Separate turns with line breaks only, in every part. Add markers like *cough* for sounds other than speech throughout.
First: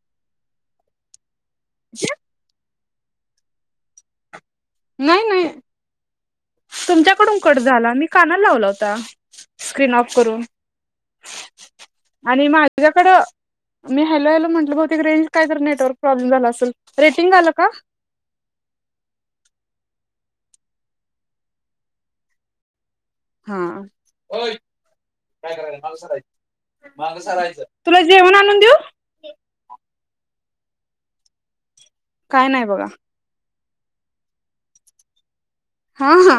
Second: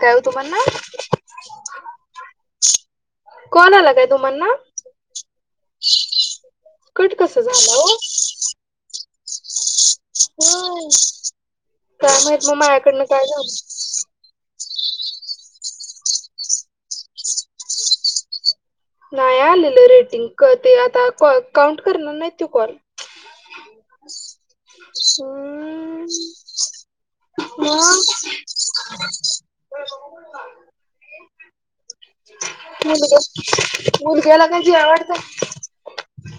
काय हो तुम्हाला नाय? *unintelligible*
*unintelligible*
कॉल आला काय तुम्हांना?
नाही, नाही. तुमच्याकडून कट झाला, मी कानाला लावला होता. स्क्रीन ऑफ करून.
काय माहित
आणि
मग माझ्याकडनं
माझ्याकडं
काय झालं
मी हॅलो-हॅलो म्हटलं बहुतेक. ते रेंज काय तर, नेटवर्क प्रॉब्लेम झाला असेल. रेटिंग आलं का?
नाही आलेलं रेटिंग. क, ते आता कॉ काउंट करणार नाही ते कॉल? *inaudible* सर.
काय करायचं? मागं सरायचं? मागं सरायचं.
मग
तुला जेवण आणून देऊ? काय नाही बघा
*unintelligible* मुलग्याला काय जेवाय वाडताय?
हा-हा.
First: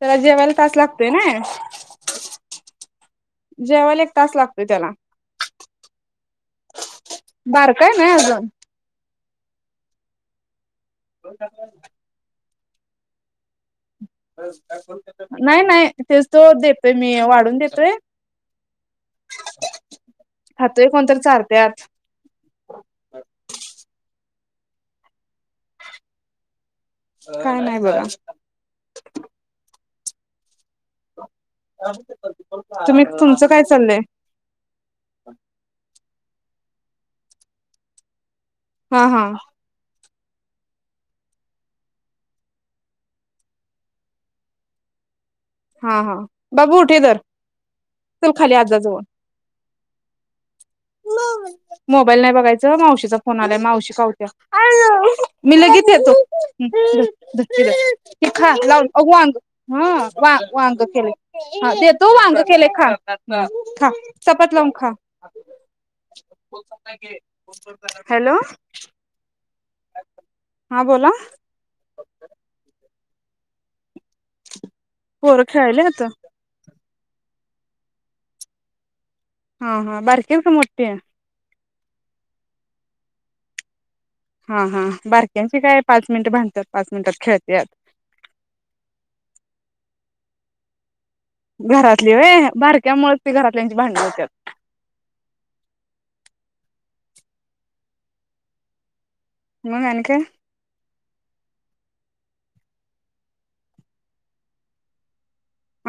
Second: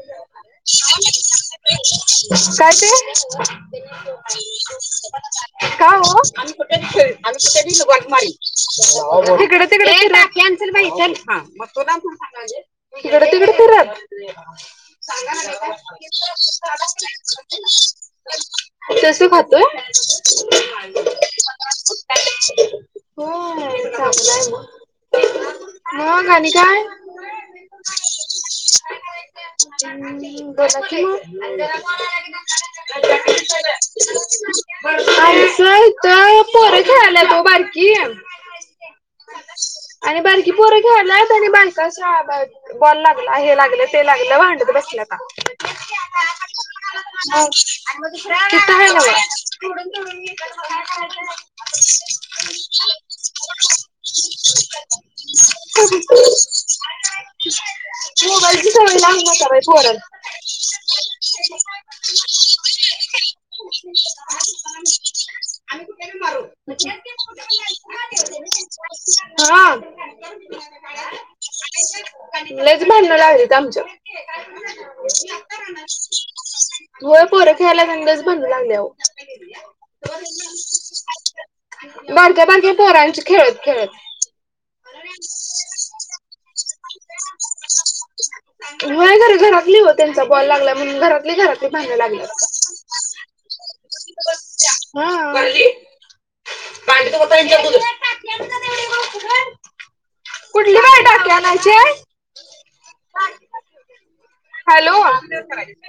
त्याला जेवायला तास लागतोय ना.
काय ते?
जेवायला एक तास लागतोय त्याला
का हो? आम्ही कुठं बी खेळीन, आम्ही कुठं बी
बारकाय
वाघ
नाही अजून
मारीन. इकडं तिकडं फिरत. टाकी आण, बाई, छल मग तुला कुठं सांगायले? इकडं तिकडं फिरतं?
नाही नाही तेच तो देतोय मी वाढून देतोय
*inaudible* तसं खातोय?
खातोय कोण तर, चारतंय आत.
त्यापेक्षा होय, चांगलं आहे मग. मग आणि काय?
काय नाही, बघा.
हम्म, बोला की मग.
तुम्ही
*unintelligible*
तुमचं काय चाललंय
काय असं? इथं पोरं खेळायल्यात ओ, बारकी.
हा-हा.
आणि बारकी पोरं खेळायल्यात आणि बायका *inaudible* बॉल लागला, हे लागलं, ते लागलं भांडत बसल्याता.
हा हा बाबू उठ इधर
मग
चल खाली आज्जा
किती वेळ
जवळ
बोला? तोडून-तोडून हे काय खायचं?
मोबाईल नाही बघायच, मावशीचा फोन आलाय, मावशी. चालतया, मी लगेच येतो. दूध पी, जा ती खा लावून अग, वांग.
बाईक
हा
ओरल.
वा, वांग केलेेय. हा देतोय. वांग केले, खा-खा, चपाती लावून खा. हॅलो.
हा.
हा बोला
लयचं भांडणच लागलीत आमच्यात.
पोरं खेळायला आत.
होय, पोरं खेळायत म्हणूनच लय भांडण लागलीत, अहो.
हा-हा, बारकी आहेत का मोठी?
बारक्या-बारक्या पोरांची खेळत-खेळत
हा-हा बारक्यांची काय पाच मिनटं भांडतात पाच मिनिटात खेळत्यात
होय खर घरातली ओ त्यांच्या बॉल लागला म्हणून घरात
घरातली होय बारक्या मुळ ती घरातल्यांची भांडण होत्यात
हा भरली *unintelligible* वता ह्यांच्या दुध टाकल्या म्हणून एवढी बोलतुस व्हय
मग आणि काय
कुठली बाई टाकी आणयची हाय हॅलो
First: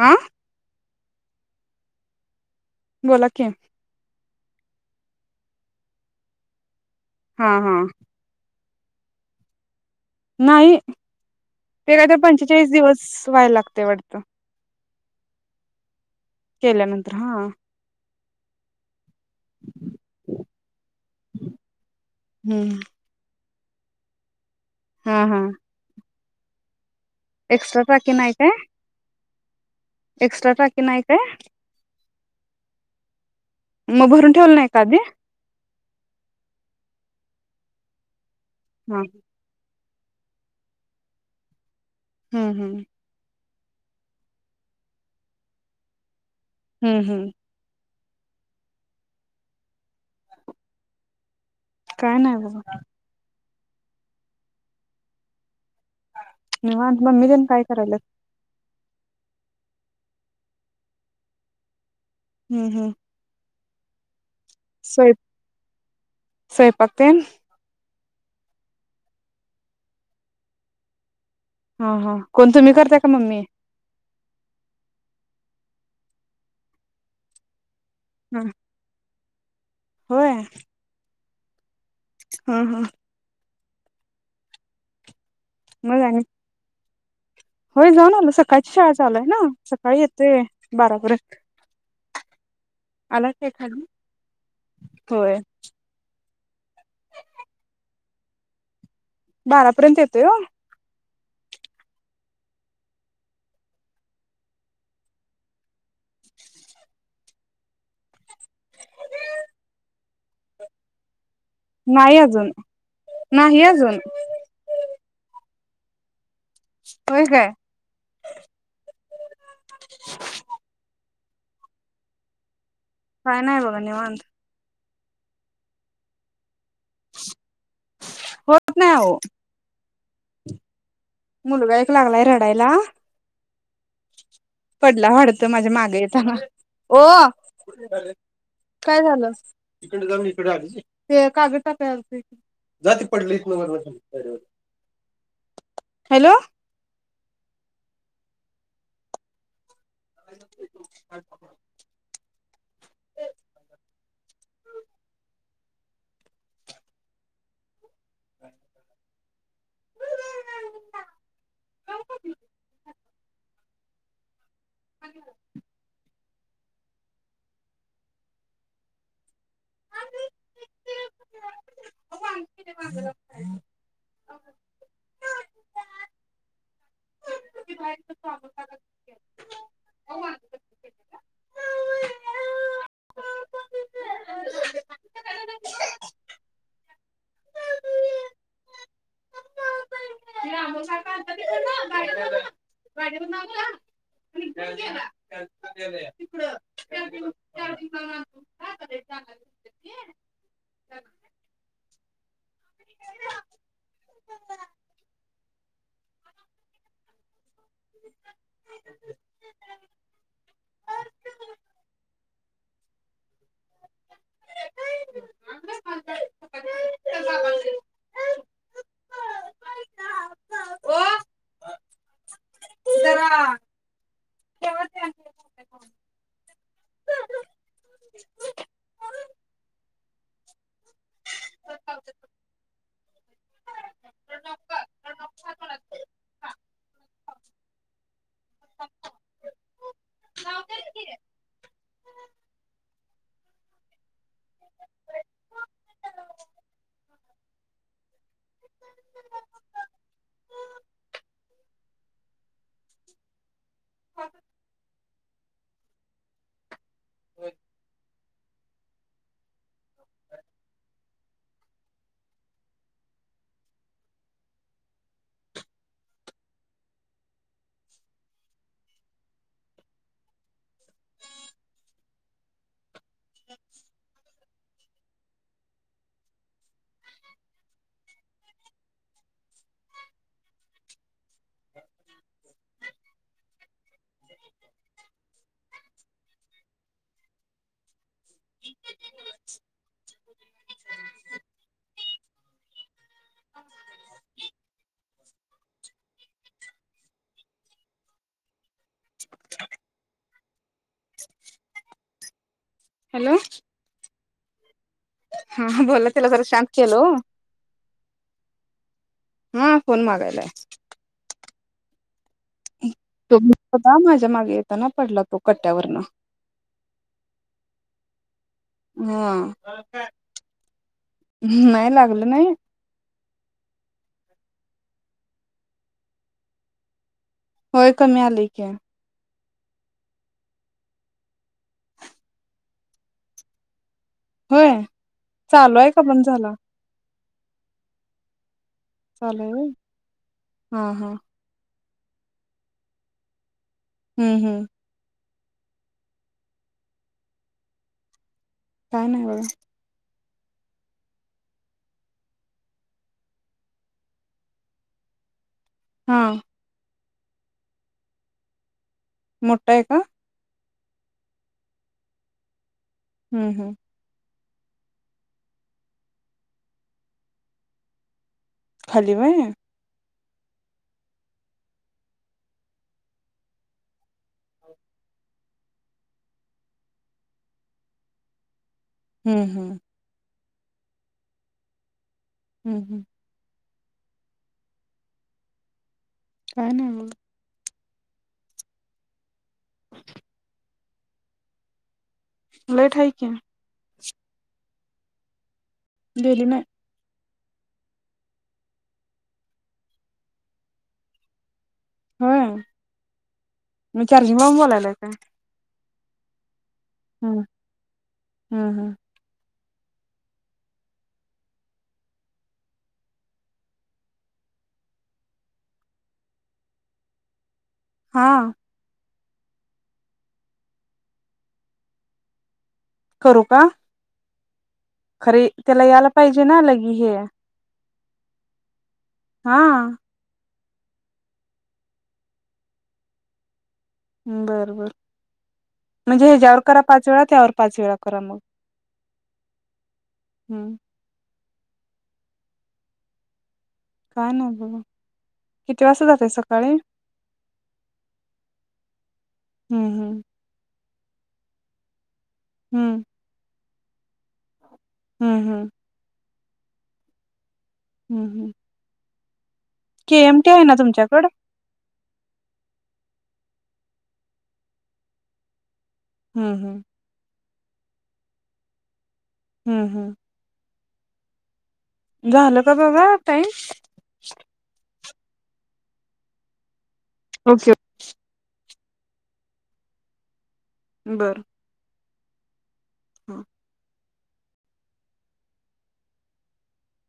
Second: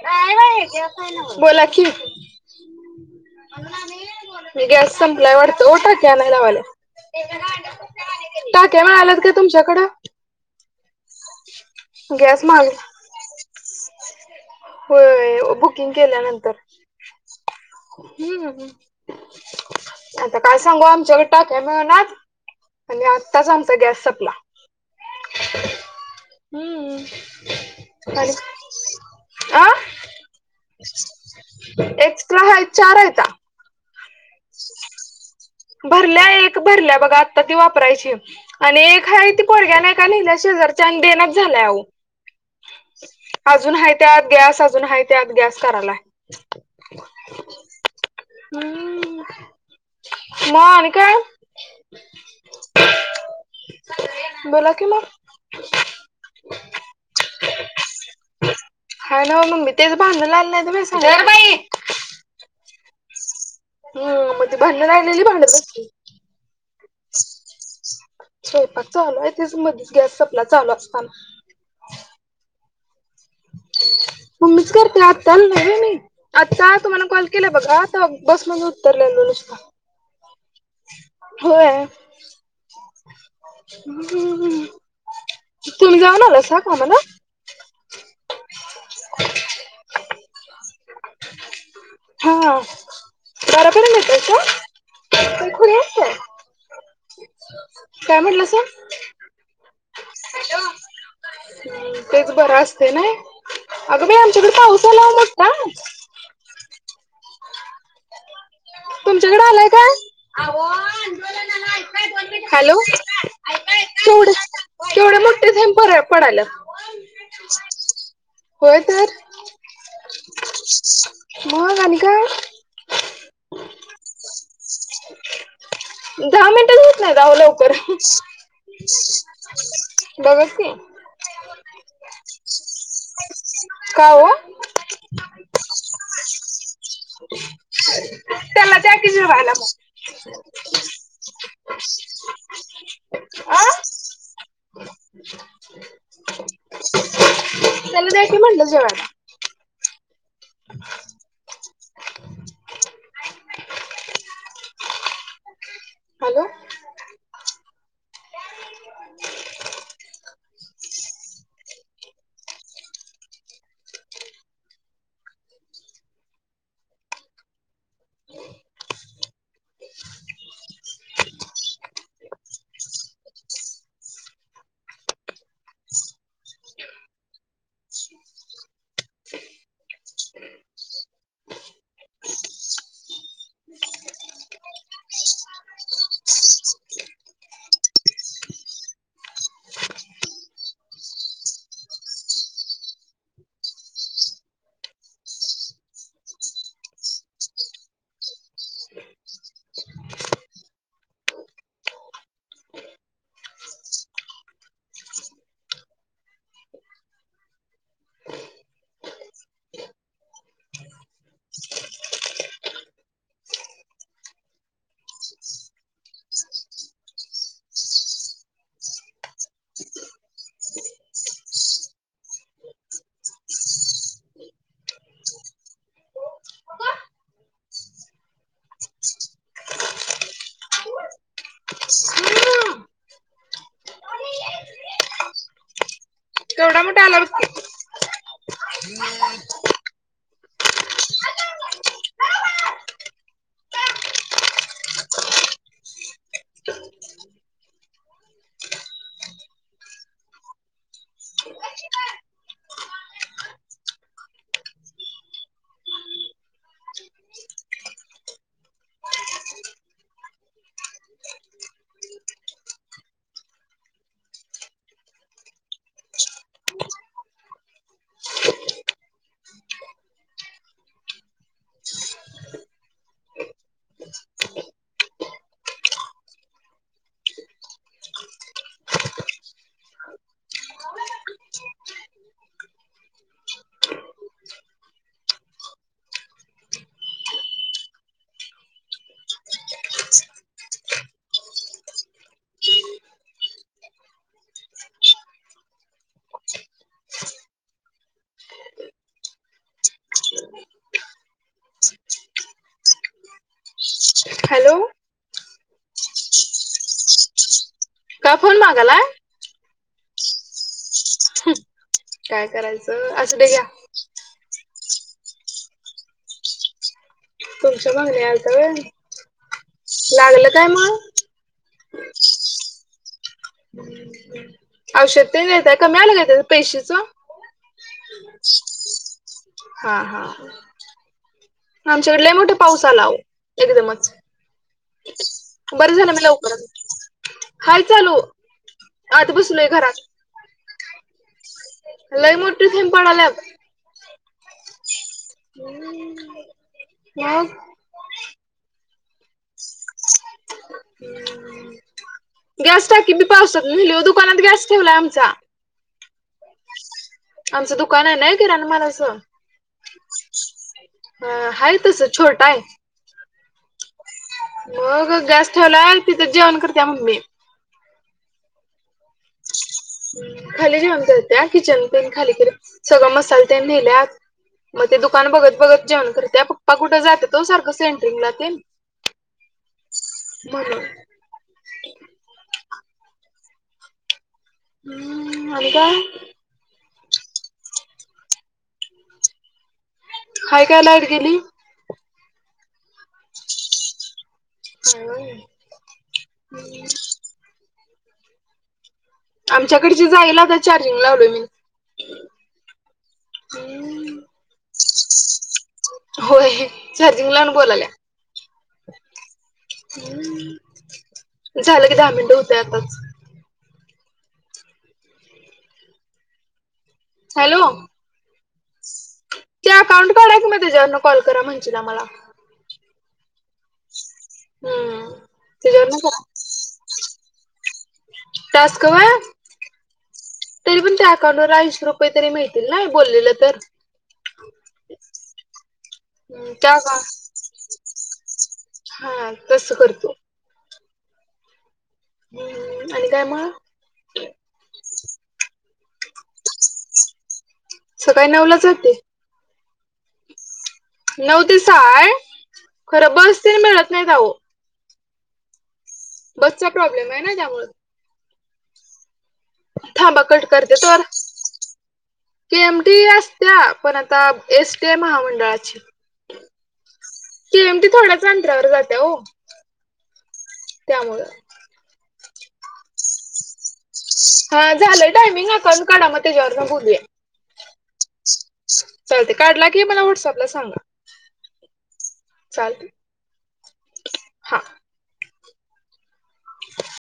हा
बाई देत नाही नव्ह बोला की
बोला की
गॅस संपलाय वाडत ओ टाकी आणाय लावाल्या
हा हा
टाक्या मिळाल्यात काय तुमच्याकडं
नाही ते काय ते
गॅस माग
पंचेचाळीस दिवस व्हायला लागतय वाडत
होय बुकिंग केल्यानंतर
केल्या नंतर हां
हम-हम आता काय सांगू आमच्याकड टाक्या मिळनात
हम्म
आणि आता आत्ताच आमचा गॅस संपला
हा-हा
हम्म
एक्स्ट्रा टाकी नाही काय
आं
एक्स्ट्रा टाकी नाही काय
एक्स्ट्रा हाय चार हैता
मग भरून ठेवल नाही का आधी
भरल्या एक भरल्या बघा आता ती वापरायची आणि
हा
एक आहे ती पोरग्यान एका न्हेलाय शेजारच्यान आणि देनाच झालाय आहो
हम-हम
अजून हाय त्यात गॅस अजून हाय त्यात गॅस करालाय
हम्म-हम
हम म आणि काय
काय नाही बग
बोला कि मग
निवांत मम्मीतेन काय कराल्यात
हाय नव्ह मम्मी तेच भांडणं लागली नाहीत व्हय धर बाई
हम-हम
मग ती भांडणं लागलेली भांडत बसल्या
स्वयपाक तेन
स्वयपाक चालू आहे तेच मधीच गॅस सपला चालू असताना
हा-हा कोण तुम्ही करताय का मम्मी
मम्मीच करत्या आत्ता आलो नाही होय मी आता तुम्हाला कॉल केला बघा तवा
हा
बस मधन उतरलेलो नुसता
होय
होय
ह-हा
हम्म-हम्म तुम्ही
मग आणि
जाऊन आलासा कामाला
होय जाऊन आलो, सकाळची शाळा चालूय ना सकाळी येतोय, बारापर्यंत.
हा,
आला काय खाली
बारापर्यंत येतायत का?,
होय
काय खुळी आहेस काय? काय म्हणलासा?
बारापर्यंत येतोय ओ.
का? तेच बर असतय नाय, अगं बाई आमच्याकडे पाऊस आला ओ मोठ्ठा. तुमच्याकड आलाय का?, आ वो आमच्या
नाही अजून
हॅलो,
नाही अजून
केवढं केवढ मोठे थेंब पड पडायल्यात.
व्हय काय?
होय तर, मग आणि काय?
काय नाय बघा, निवांत.
दहा मिनटंच होत नाहीत आवो लवकर.
होत नाही हो
बघा की.
मुलगा एक लागलाय रडायला
का ओ?
पडला वाटतं माझ्या मागं येताना, ओ अ कुठं निघलीस?
त्याला द्या
काय
की
झालं?
जेवायला मग
तिकडनं जाऊन इकडे आलीस होय. ते कागद टाकायला आलतो इकडं. जा ती पडलय इतनं
आ
वरनं खाली पायऱ्या वरन. हॅलो.
त्याला द्या की, म्हणलं जेवायला.
*unintelligible*
हॅलो.
काय खाती? खा की भराभर.
*inaudible*
पाणी पिलंय, मागं लागून. साध कागद ओ जरा ठेवा ते.
तो मोठ्ठा आल्यावरच की
*unintelligible* हॅलो.
हॅलो.
हा बोला, तिला जरा शांत केलो ओ.
का फोन मागालाय?
हा, फोन मागायलाय.
हं काय करायच?
तो *inaudible* होता माझ्या माग येताना पडला तो कट्ट्यावरन.
तुमच्या मागन यालता व्हय,
हा
लागलं काय मग?
नाही, लागलं नाही.
हम्म *inaudible* औषध तेन देताय, कमी आल का त्याच पेशीच?
होय, कमी आलंय की.
हा हा आमच्याकडे लई मोठा पाऊस आला, आहो एकदमच.
होय. चालू आहे
बरं
का
झालं मी
बंद झाला?
लवकरच हाय चालू. आत
चालू आहे
बसलोय
होय
घरात.
हा. हा.
खरं लय मोठे थेंब पडायल्यात.
हम हम
हम काय
काय नाही बघा.
हम गॅस टाकी बी पावसात न्हेली दुकानात गॅस ठेवलाय आमचा.
हा.
आमचं दुकान हाय नाय किराणा मालाचं.
मोठं आहे का?
ह हाय तसं छोटं आहे.
हम हम
मग गॅस ठेवलाय तिथंच जेवण करत्या मम्मी.
खाली व्हय
हम खाली जेवण करत्या. किचन तेन खाली केलय सगळं मसालं तेन नेल्यात. म ते दुकान बघत बघत जेवण करत्या पप्पा कुठं जात्यात ओ सारखं सेंटरिंगला तेन.
हम. हम
म्हणून
हम हम
हम आणि काय?
काय नाय मग.
हाय काय लाईट गेली?
लाईट आहे की.
हाय व्हय
गेली नाही.
*unintelligible* आमच्याकडची जाईल. आता चार्जिंग लावलोय मी.
होय. म
हम्म
चर्जिंग लावून बोलायलाय काय
होय. चर्जिंग लावून बोलाल्या.
हम. हम.
झालं की दहा मिनटं होतंय आता हॅलो.
हां
ते अकाउंट काढा कि म त्याच्यावरनं कॉल करा म्हणशीला मला.
करू का?
हम
खरी त्याला यायला पाहिजे ना लगी हे.
टास्क व्हय
हा.
तरी पण त्या अकाउंटवर ऐंशी रुपये तरी मिळतील ना हे बोललेलं तर.
बर बर म्हणजे हच्यावर
त्या
करा पाच वेळा त्यावर पाच वेळा करा मग.
हा तस करतो.
हं.
आणि काय मग?
काय ना बघा किती वाजता जाता सकाळी?
सकाळी नऊलाच जाते.
हं, हं.
नऊ ते सहा आहे.
हम्म
खरं तर बस मिळत नाहीत अहो.
हं, हं.
बसचा प्रॉब्लेम आहे ना त्यामुळे.
हं, हं.
थांबा, कट
ना
करते तोर.
तुमच्याकडं
के एमटी असतीया पण आता एसटी आहे महामंडळाची.
हं, हं.
केएमटी थोड्याच अंतरावर जातीया ओ.
हं, हं.
त्यामुळं
झालं का बघा टाईम.
हा झालंय टायमिंग. अकाउंट काढा मग त्याच्यावरन बोलूया.
ओके.
चालतंय, काढला की मला व्हॉट्सॲपला सांगा.
बर.
चालतंय.
हा.
हा. *inaudible*